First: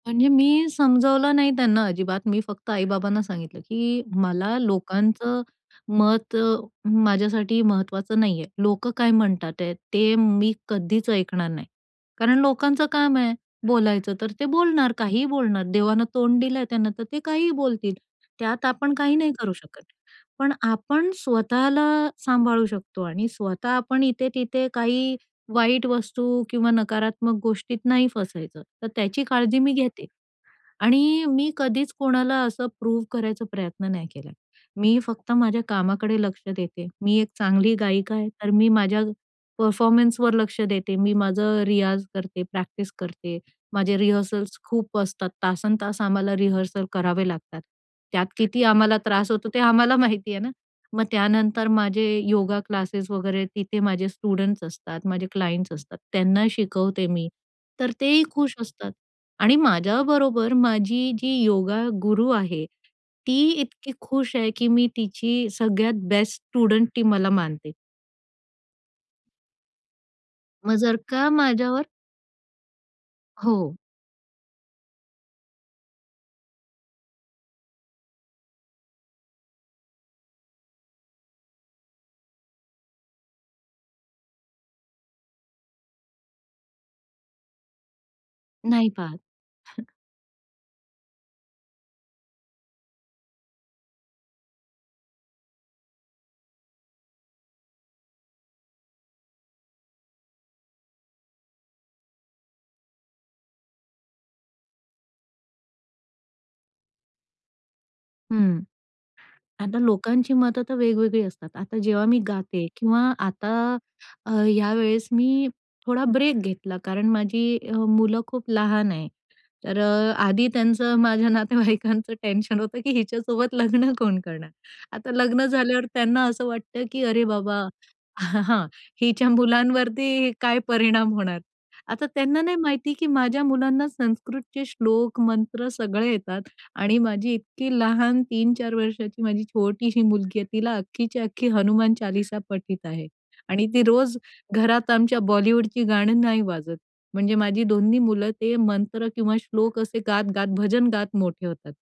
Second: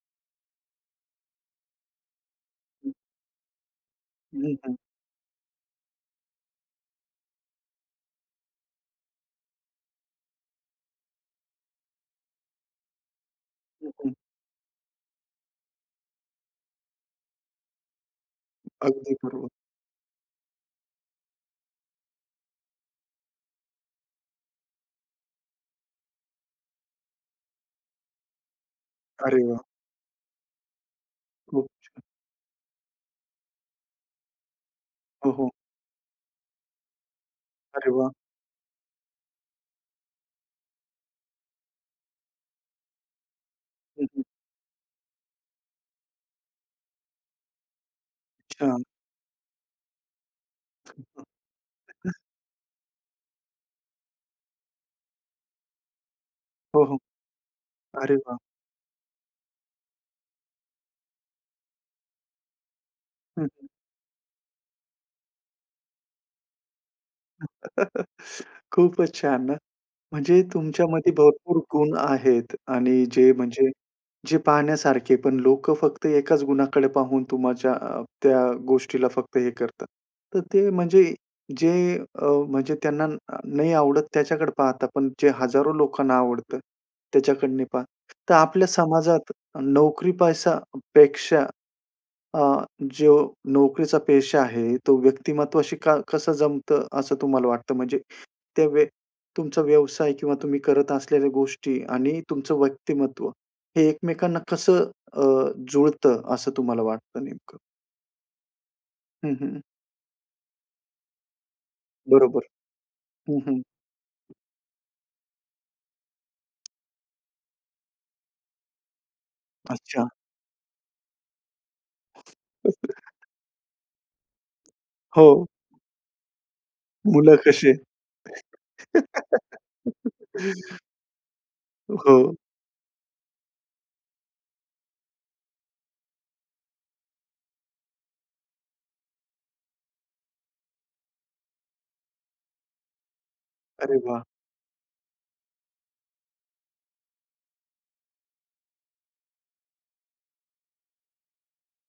आणि मी समजावलं नाही त्यांना अजिबात. मी फक्त आई बाबांना सांगितलं की मी मला पण. लोकांचं मत अ, माझ्यासाठी महत्वाचं नाही आहे. लोकं काय म्हणतात आहेत ते मी कधीच ऐकणार नाही कारण लोकांचं काम आहे हं, हं. बोलायचं तर ते बोलणार, काहीही बोलणार देवानं तोंड दिलंय त्यांना तर ते काहीही बोलतील. त्यात आपण अगदी काही नाही बरोबर. करू शकत. पण आपण स्वतःला सांभाळू शकतो आणि स्वतः आपण इथे तिथे काही वाईट वस्तू किंवा नकारात्मक गोष्टीत नाही फसायचं तर त्याची अरे काळजी वाह! मी घेते. आणि मी खूप कधीच छान. कोणाला असं प्रूव्ह करायचा प्रयत्न नाही केला. मी हो, फक्त हो. माझ्या कामाकडे लक्ष देते. मी एक चांगली अरे वाह! गायिका आहे तर मी माझ्या परफॉर्मन्सवर लक्ष देते, मी माझं रियाज करते, प्रॅक्टिस करते, माझे हं, हं. रिहर्सल्स खूप असतात. तासंतास आम्हाला रिहर्सल करावे लागतात. त्यात किती अच्छा. आम्हाला त्रास होतो ते आम्हाला माहिती आहे ना. मग त्यानंतर माझे [unintelligible] योगा क्लासेस वगैरे तिथे माझे स्टुडंट्स असतात, माझे क्लायंट्स असतात त्यांना हो, हो. शिकवते मी. तर अरे तेही वाह! खुश असतात. आणि माझ्याबरोबर माझी जी योगा गुरु आहे ती हं, हं. इतकी खुश आहे की मी तिची सगळ्यात बेस्ट स्टुडंट मला मानते. खूपच छान ना, म्हणजे मग जर तुमच्यामध्ये का भरपूर माझ्यावर गुण आहेत आणि जे म्हणजे हो. जे पाहण्यासारखे पण लोकं फक्त एकाच गुणाकडे पाहून तुमच्या अ, त्या गोष्टीला फक्त हे करतात. तर ते म्हणजे जे अ, म्हणजे त्यांना अ, नाही आवडत त्याच्याकडे पाहतात पण जे हजारो लोकांना आवडतं त्याच्याकडं नाही पाहत. तर आपल्या नाही पहात. समाजात नोकरी पैसापेक्षा अ, जो नोकरीचा पेशा आहे तो व्यक्तिमत्वाशी का कसं जमतं असं तुम्हाला वाटतं? म्हणजे ते व्य तुमचा व्यवसाय किंवा तुम्ही करत असलेल्या गोष्टी आणि तुमचं व्यक्तिमत्व हे एकमेकांना कसं अ, जुळतं असं तुम्हाला वाटतं नेमकं? हं. हं, हं. आता लोकांची मतं तर वेगवेगळी असतात. आता जेव्हा मी बरोबर. गाते किंवा हं, आता हं. अ, यावेळेस मी थोडा ब्रेक घेतला कारण माझी अ, मुलं खूप लहान आहेत. तर अच्छा. अ, आधी त्यांचं माझ्या नातेवाईकांचं टेन्शन होतं की [unintelligible] हिच्यासोबत लग्न कोण करणार? आता हो. लग्न झाल्यावर त्यांना असं वाटतं की अरे मुलं बाबा कशी आहेत? हिच्या मुलांवरती काय परिणाम होणार? आता हो. त्यांना नाही माहिती की माझ्या मुलांना संस्कृतचे श्लोक मंत्र सगळे येतात आणि माझी इतकी लहान 3-4 वर्षाची माझी छोटीशी मुलगी आहे तिला अख्खीच्या अख्खी हनुमान चालीसा पठित आहे आणि ती अरे रोज वाह! घरात आमच्या बॉलिवूडची गाणं नाही वाजत. म्हणजे माझी 2ही मुलं ते मंत्र किंवा श्लोक असे गात-गात भजन गात मोठे होतात.